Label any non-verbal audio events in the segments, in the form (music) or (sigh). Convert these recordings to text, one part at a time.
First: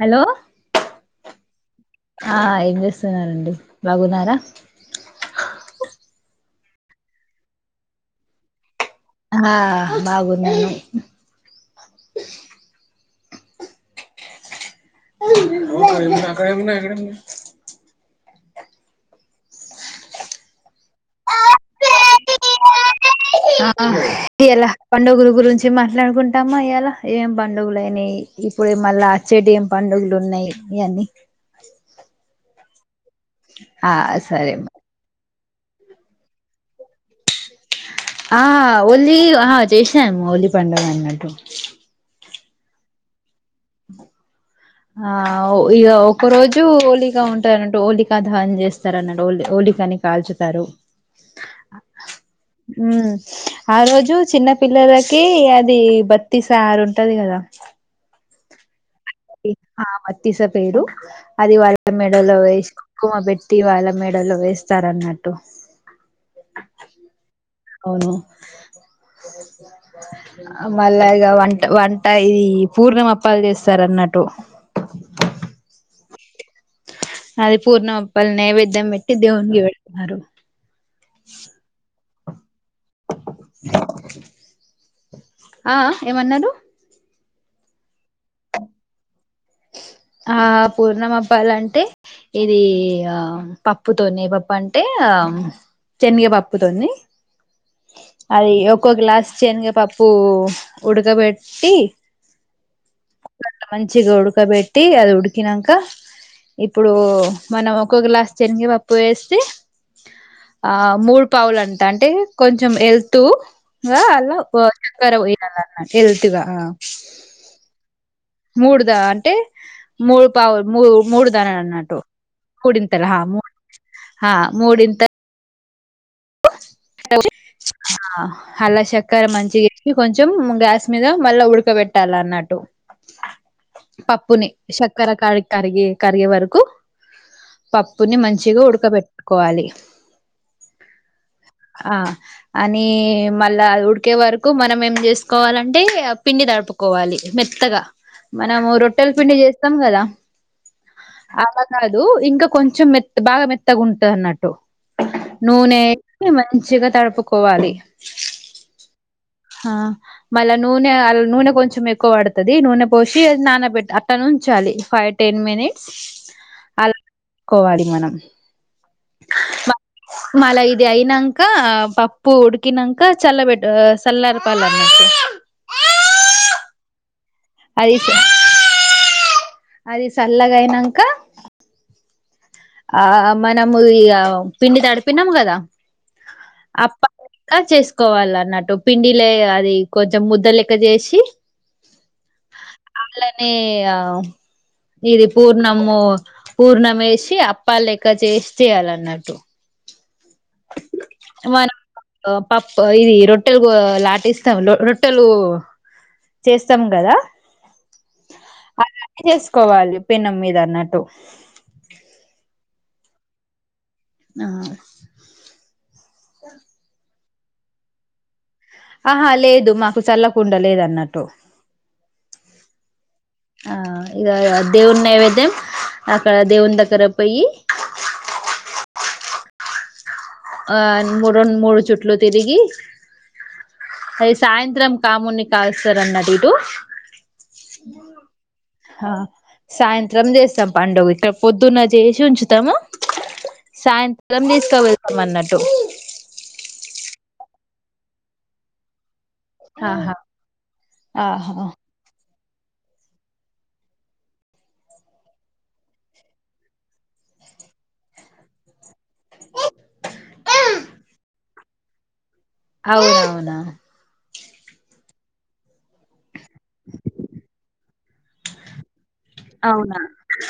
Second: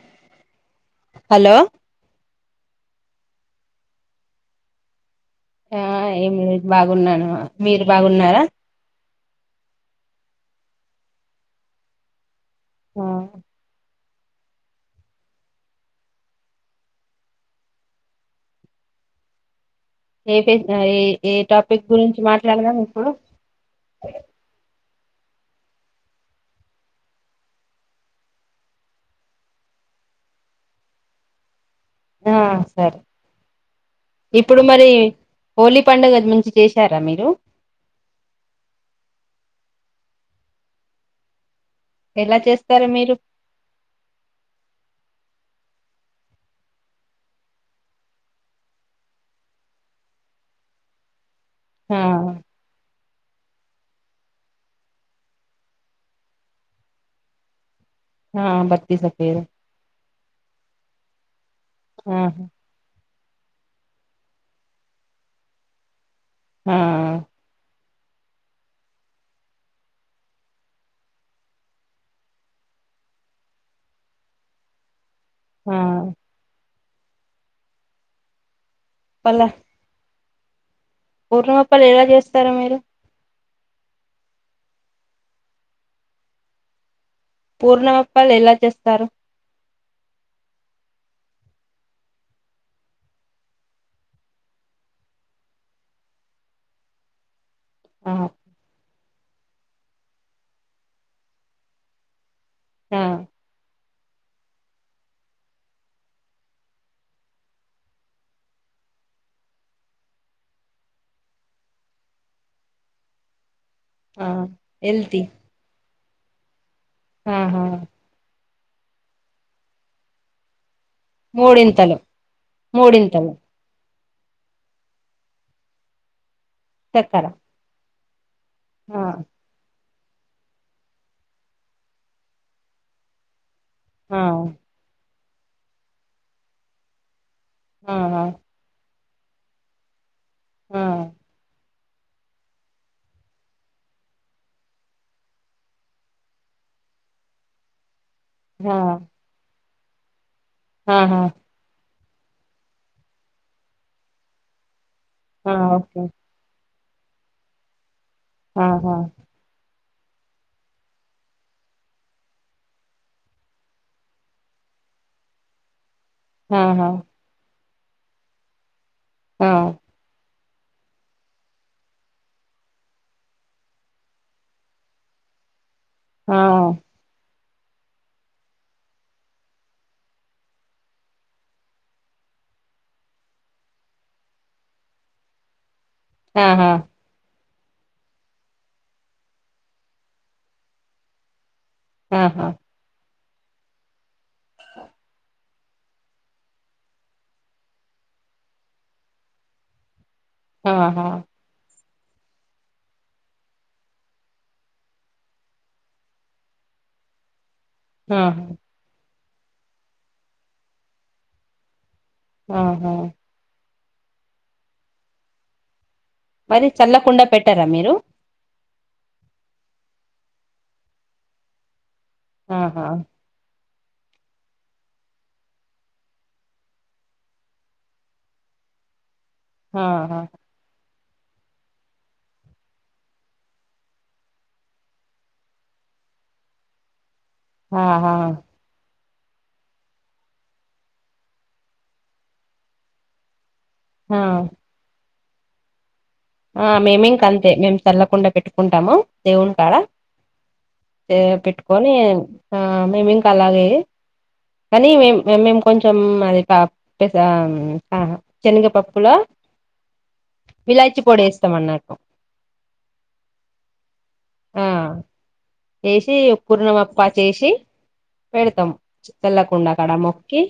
Hello hello ఆ ఏమ్ జేస్ తనారండి బాగున్నారా. ఆ ఏమి బాగున్నాను మీరు బాగున్నారా. ఆ బాగున్నాను. ఆ అ కన్నాక్కడమన్నా ఇక్కడన్నా ఏ ఏ టాపిక్ గురించి మాట్లాడదాం ఇప్పుడు ఆ ఇయాల పండుగలు గురించి మాట్లాడుకుంటామా ఇయాలా ఏం పండుగలు అయినాయి ఇప్పుడు మళ్ళా వచ్చేటి ఏం పండుగలు ఉన్నాయి ఇయన్నీ ఆ సరే ఆ సరే ఇప్పుడు మరి హోలీ పండుగది మంచి జేషారా మీరు. ఆ ఒల్గ్లీగ్ ఆ జేష్నాము ఓలీ పండుగన్నట్టు. ఎల చేస్తారు మీరు. ఆ ఒ ఇగ ఒక్క రోజు హోలిక ఉంటనట్టు హోలికా దహన్ జేస్తారన్నట్టు ఓల్ ఓలికీని కాల్చుతారు. ఆ ఉమ్ ఆ రోజు చిన్న పిల్లలకి అది బత్తి సారు ఉంటది కదా ఆ బ ఆ మత్తీస పేరు అది వాళ్ళ మెడలో ఆహా వేసి కుంకుమ పెట్ టీ వాళ్ళ మెడలో వేస్తారన్నట్టు ఆ మళ్ళగా వంట వంట ఇది పూర్ణమ అప్పాలు చేస్తారు అన్నట్టు ఆ అది పూర్ణమప్పాల్ నైవ్ ద్యమెట్టి పల్ల దేవునికి పెడుతున్నారు తర మీరు ఆ ఏమన్నారు పూర్ణమప్పాలు ఎలా చేస్తారు? ఆ పూర్ణమప్పాల అంటే ఇది ఆ పప్పుతోనే ఏ పప్పు అంటే ఆ శనగ పప్పుతోని ఆ అది ఒక్కో గ్లాస్ శనగ పప్పు ఉడకబెట్టి ఆ మంచి గోడు ఉక్కబెట్టి అది ఉడికినాక ఇప్పుడు మనం ఒక గ్లాస్ శనగపప్పు వేస్తే ఆ మూడు పావులు అంటా అంటే కొంచెం ఎల్తు వ ఆ అలా (unintelligible) ఎల్తి పోయి అన్నా వెల్తిగా ఆ ఆహా మూడుదా అంటే మూడు పావులు మూ మూడు దనం మూడింతలు అన్నటు కూడింతల ఆ మూడింతలు మూ ఆ మూడింత చక్కర ఆ హల్ల ఆ షక్కర్ మంచిగా కొంచెం గ్యాస్ మీద మళ్ళా ఉడకబెట్టాలన్నట్టు ఆ పప్పుని షక్కరా క కరగేకరిగే వరకు ఆ పప్పుని మంచిగా ఉడకబెట్ కోవాలి ఆమ్ ఆ అని మళ్ళా ఉడికే వరకు మనం ఏం చేసుకోవాలంటే పిండి తడుపుకోవాలి మెత్తగా మనము ఆ రొట్టెల పిండి చేస్ మొత్తం కదా ఆహా అ (unintelligible) ఉ ఇంకా కొంచెం మెత్త బాగా మెత్తగా ఉంట అన్నట్టు ఆ నూనె ఓకే మంచిగా తడుపుకోవాలి ఆహా ఆ మళ్ళా నూనె అ నూనె కొంచెం ఎక్కువ పడతది నూనె పోసి నానబెట్టా అట్లాను ఉంచాలి ఫైవ్ టెన్ మినిట్స్ ఆహా అలా కోవాలి మనం ఆ బ మళ్ళా ఇది అయింనాక పప్పు ఉడికినాక చల్ల పెట్ట చల్లరిపాల అన్నట్టు ఆ అయితే అది సల్లగాయి నాంక ఆ మనము ఈ పిండి తడిపినం కదా ఆహా అప్పలెక్క చేసుకోవాలి అన్నట్టు పిండిలే అది కొంచెం ముద్దలెక్క చేసి ఆహా వాళ్ళనే ఇది పూర్ణము పూర్ణం వేసి పాలు లెక్క చేసి చేయాలి అన్నట్టు ఆహా పప్పు ఇది రొట్టెలు లాటిస్తాం రొట్టెలు చేస్తాం కదా ఆ అలానే చేసుకోవాలి పిన్నం మీద అన్నట్టు ఆహా ఆ మరి చల్ల కుండ పెట్టారా మీరు ఆహా లేదు మాకు చల్లకుండా లేద అన్నట్టు ఆహా ఆ ఇద దేవుని నైవేద్యం అక్కడ దేవుని దగ్గర పోయి ఆహా ఆ మూడున్ మూడు చుట్లు తిరిగి అవి సాయంత్రం కామున్ని కాస్తారన్నట్టు ఆహా ఆ సాయంత్రం చేస్తాం పండుగ ఇక్కడ పొద్దున్న చేసి ఉంచుతము ఆ సాయంత్రం తీస్కాపో అన్నట్టు ఆ మేమింక అంతే మేం చల్లకుండ పెట్టుకుంటాము దేవుని కాడ ఆహా దె ఆహా పెట్టుకొని ఆ మేము ఇంకా అలాగే కానీ మే మేము కొంచెం అది శనగపప్పులా ఇలాచి పోడి వేస్తాం అన్నట్టు అవునవునా ఆ వేసి కుర్ణం అప్పా చేసి పెడతాం తెల్లకుండా కాడ అవునా మొక్కి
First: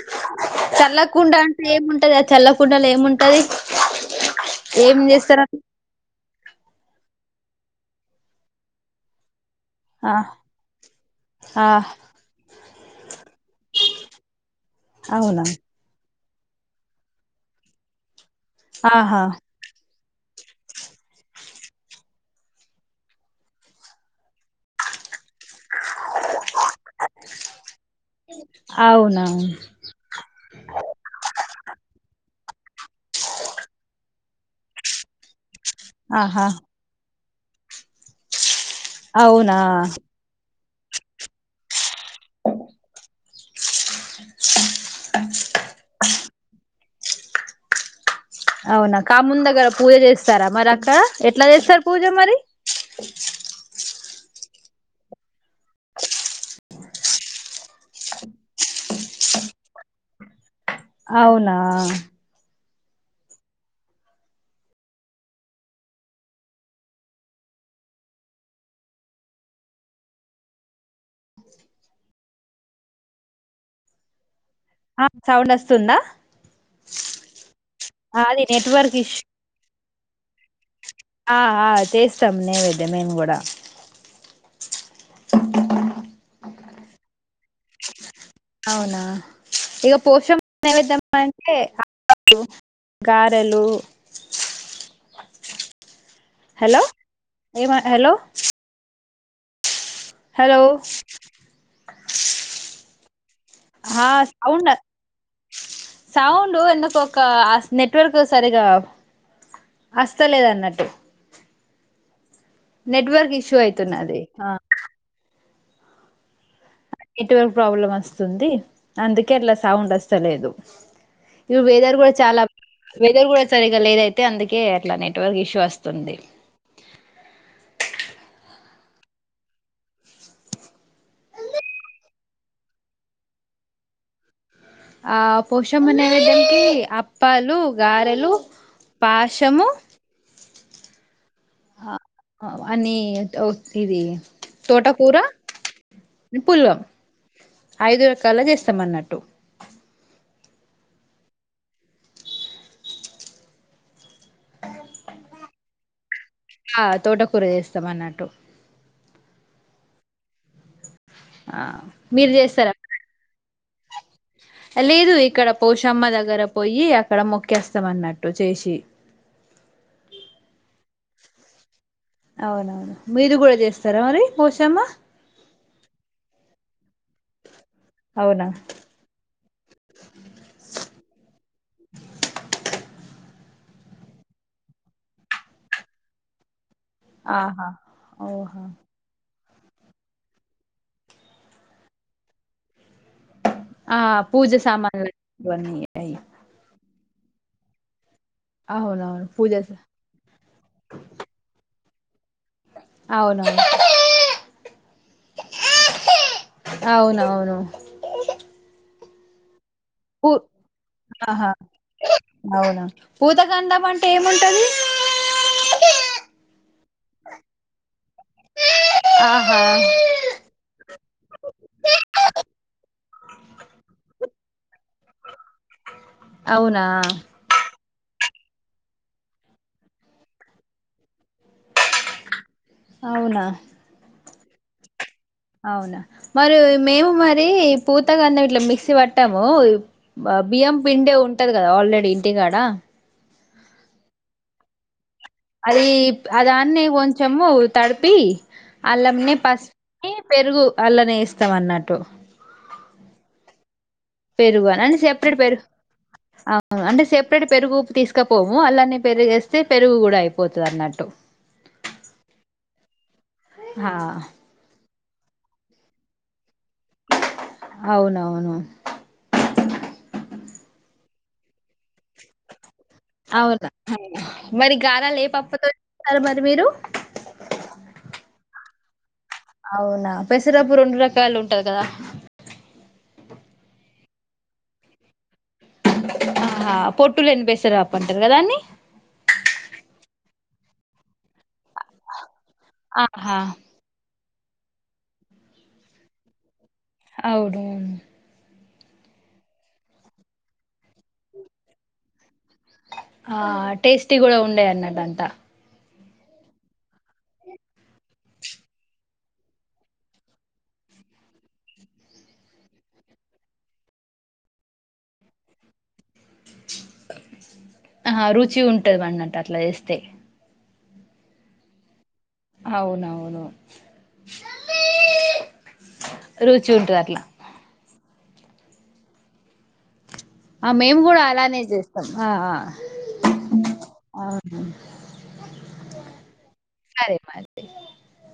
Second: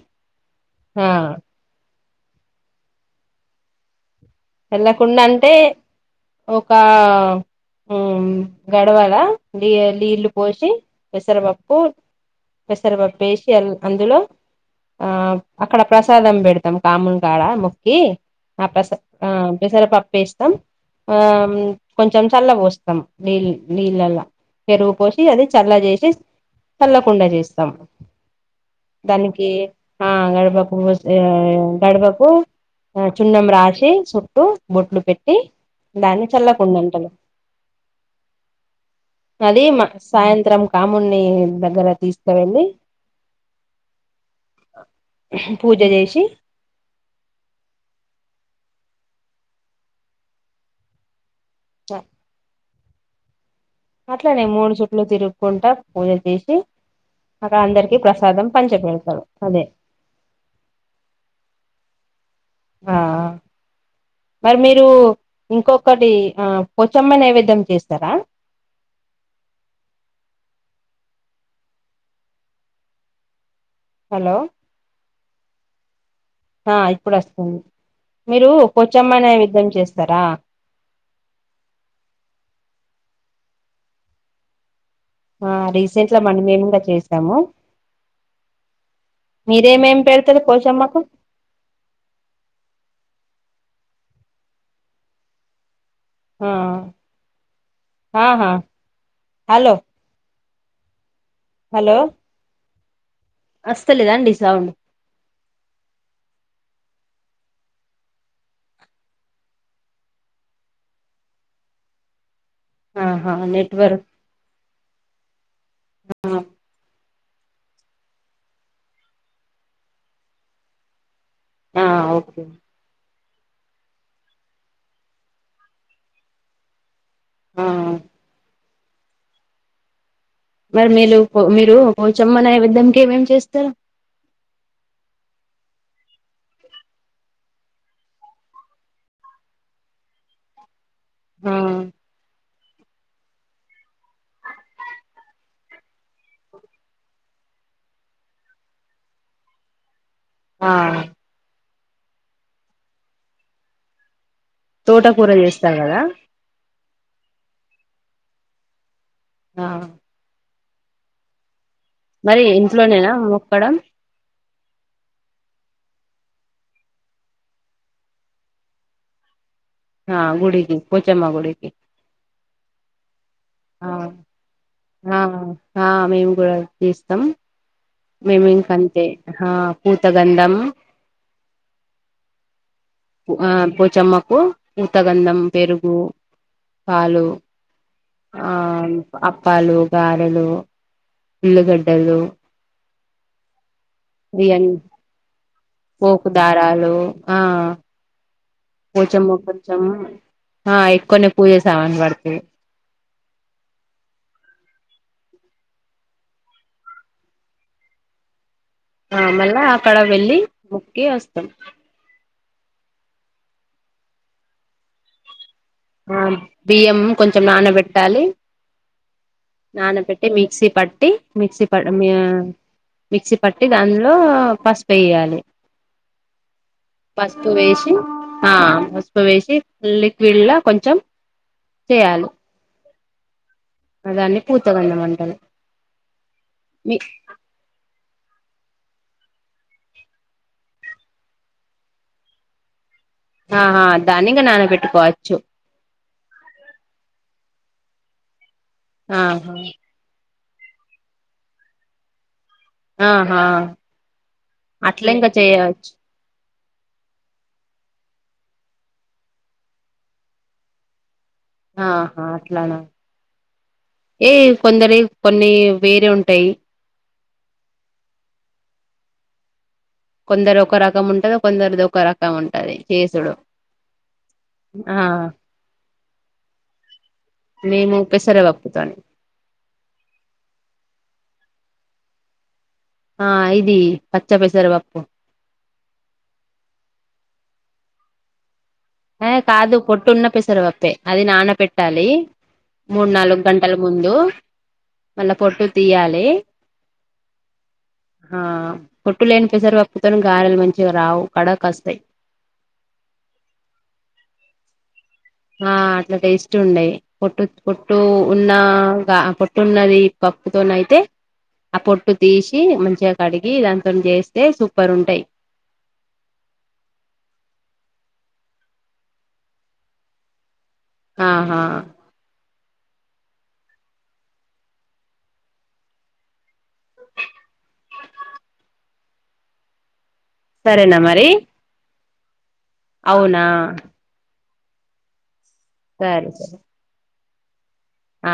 ఆ చల్లకుండా అంటే ఏముంటది ఆ చల్లకుండల ఏముంటది ఏం చల్లకుండ చేస్తార అంటే ఒక మ్ గడవలా నీ ఆ నీళ్లు పోసి ఆ పెసరపప్పు పెసర్పప్పు ఏసి అందులో ఆ అవునా అక్కడ ప్ర ప్రసాదం పెడతాం కామున్ కాడ మొక్కి ఆ ప్రసా ఆహా ఆ పెసర్ పప్ ఎస్తాం ఆ కొంచం చల్ల పోస్తాం నీల్ నీళ్ళల్ల పెరుగు పోసి అది చల్ల సే సి చల్లకుండ చేస్తాం దానికి అవునవును ఆ గడకు గడకు ఆ చున్నం రాశి చుట్టూ బొట్లు పెట్టి దాన్ని ఆహా చల్లకుండ అంటలు అవునా అది మా సాయంత్రం కామున్ని దగ్గర తీసుకవెళ్ళి ఉహ్మ్ పూజ చేసి అవునా కామున్ దగ్గర పూజ చేస్తారా మరి అక్కడ ఎట్ ఇట్ల చేస్తారు పూజ మరి అట్లనే మూడు చుట్లు తిరుగుకుంటా పూజ చేసి, అక్కడ అందరికి ప్రసాదం పంచి పెడతారు. అదే అవునా ఆహ మరి మీరు ఇంకొకటి, పోచమ్మ నైవిధ్యం చేస్తారా హలో ఆ సౌండ్ వస్తుందా ఆ ఇప్పుడు వస్తుంది. అది మీరు నెట్వర్క్ కొచమ్మా ఇష్యూ నైవిధ్యం చేస్తారా రా చేస్తాము అవునా ఇక పోషం నైవిధ్యం పోషమ్మకు అంటే (unintelligible) గారెలు ఆ హలో ఏమ హలో ఆహా హలో హలో హలో అస్తలేదా అండి సౌండ్ సౌండ్ ఎందుకు ఒక హా నెట్వర్క్ సరిగా వస్తలేదన్నట్టు ఆహా నెట్వర్క్ ఇష్యూ అయితున్నది హ్ అవునా నెట్వర్క్ ప్రాబ్లం వస్తుంది, అందుకే అట్లా సౌండ్ వస్తలేదు. ఇవ్ ఆ వెదర్ కూడా చాలా ఓకే వెదర్ కూడ సరిగా లేదు అయితే, అందుకే అట్లా నెట్వర్క్ ఇష్యూ వస్తుంది. ఆ మరి మీరు పో మీరు పోచమ్మ నైవేద్యం కి ఏం ఏం చేస్తారు ఆ పోషమ్మ నైవేద్యంకి అప్పాలు, గారెలు, పాశము ఆ తోటకూర, పులగం ఐదు రకాల చేస్తాం అన్నట్టు ఆ తోటకూర చేస్తార్ కదా ఆ తోటకూర చేస్తాం అన్నట్టు ఆ హా మరి ఇంట్లోనేనా పడం లేదు ఇక్కడ పోషమ్మ దగ్గర పోయి అక్కడ మొక్కేస్తామన్నట్టు చేసి గుడికి కొచమ్మా గుడికి అవునవును మీరు కూడా ఆ చేస్తారా మరి పోసామా ఆ ఆ మేము కూడా తీస్తాం అవునా మేమింక అంతే పూతగంధం ఆ పోచమ్మకు ఊతగంధం పెరుగు పాలు ఆహా ఆ ఓహా పప్పాలు గారెలు ఉల్లిగడ్డలు ఆ పూజ బియ్యం సామాన్యి పోపు దారాలు ఆ కొంచము పూజ కొంచెము ఎక్కువనే పూజసావాం తే అవునవును అవునవును ఆ మళ అక్కడ పూ వెళ్ళి ముకి వస్తాం ఆహా అవునా ఊతగంధం అంటే ఏముంటది ఆ బియ్యం కొంచెం న పెట్ పెట్టాలి ఆహా నానబెట్టి మిక్సీ పట్టి మిక్సీ మిక్సీ పట్టి దానిలో పసుపు వేయాలి అవునా పసుపు వేసి ఆ ఉసుప వేశిలిక్విడ్లా కొంచెం చేయాలి అవునా దన్ని పూతగంధంటడి అవునా మరి మేము మరి పూతగాన్నా ఇట్లా మిక్స్ పట్టాము బియ్యం పిండే ఉంటది కదా ఆల్రెడీ ఇంటికాడ ఆహా దానింగా నాన పెట్టుకోవచ్చు అది అ దాన్ని కొంచము తడిపి అలమనే ఆహా పస్ పెరుగు అల్లనే ఇస్తాం అన్నట్టు ఆహా పెరువానా అట్లా ఇంకా సపరేట్ పెరుగు చేయవచ్చు అంటే సెపరేట్ పెరుగు తీసుకపోము అలాన్న పెరిగేస్తే పెరుగు కూడా అయిపోతుంది అన్నట్టు ఆహా అట్లానా హా ఏ కొందరి కొన్ని వేరే ఉంటాయి అవును అవును కొందరు ఒక రకం ఉంటది కొందరిది ఒక రకం ఉంటుది చేసుడు అవునా మరి ఆ గారాలు ఏ పప్పుతో చేస్తారు మరి మీరు మేము ఒక్కేసర ఒప్పుతోని, అవునా పెసరపు రెండు రకాలు ఉంటది కదా ఆ ఇది పచ్చ పెసర పప్పు ఆహహ పొట్టు లేని పెసరపప్పు అంటారు కదా దాన్ని హేయ్ కాదు పొట్టు ఉన్న పెసరపప్పె అది నాన్న పెట్టి పెట్టాలి మూడు ఆహా నాలుగు గంటల ముందు మళ్ళా పొట్టు తీయాలి అవునవును ఆ పొట్టు లేని పెసర్ పప్పుతోని గారెలు మంచిగా రావు కడా కా వస్తాయి ఆ టేస్టీ కూడా ఉండే అన్నదంతా ఆ అట్లా టేస్ట్ ఉండయి పొట్టు పొట్టు ఉన్నగా ఆ పొట్టు ఉన్నది పప్పుతోనయితే ఆ పొట్టు తీసి మంచిగా కడిగి దానితోని చేస్తే సూపర్ ఉంటాయ్ ఆహ రుచి ఉంటది మన్నట్టు అట్లా చేస్తే ఆహా అవునవును రుచి ఉంటది అట్లా ఆ సరేనా మేము కూడా మరి అలానే చేస్ ఆ ఆ అవునా ఆ సరే సరే సరే మరి ఆ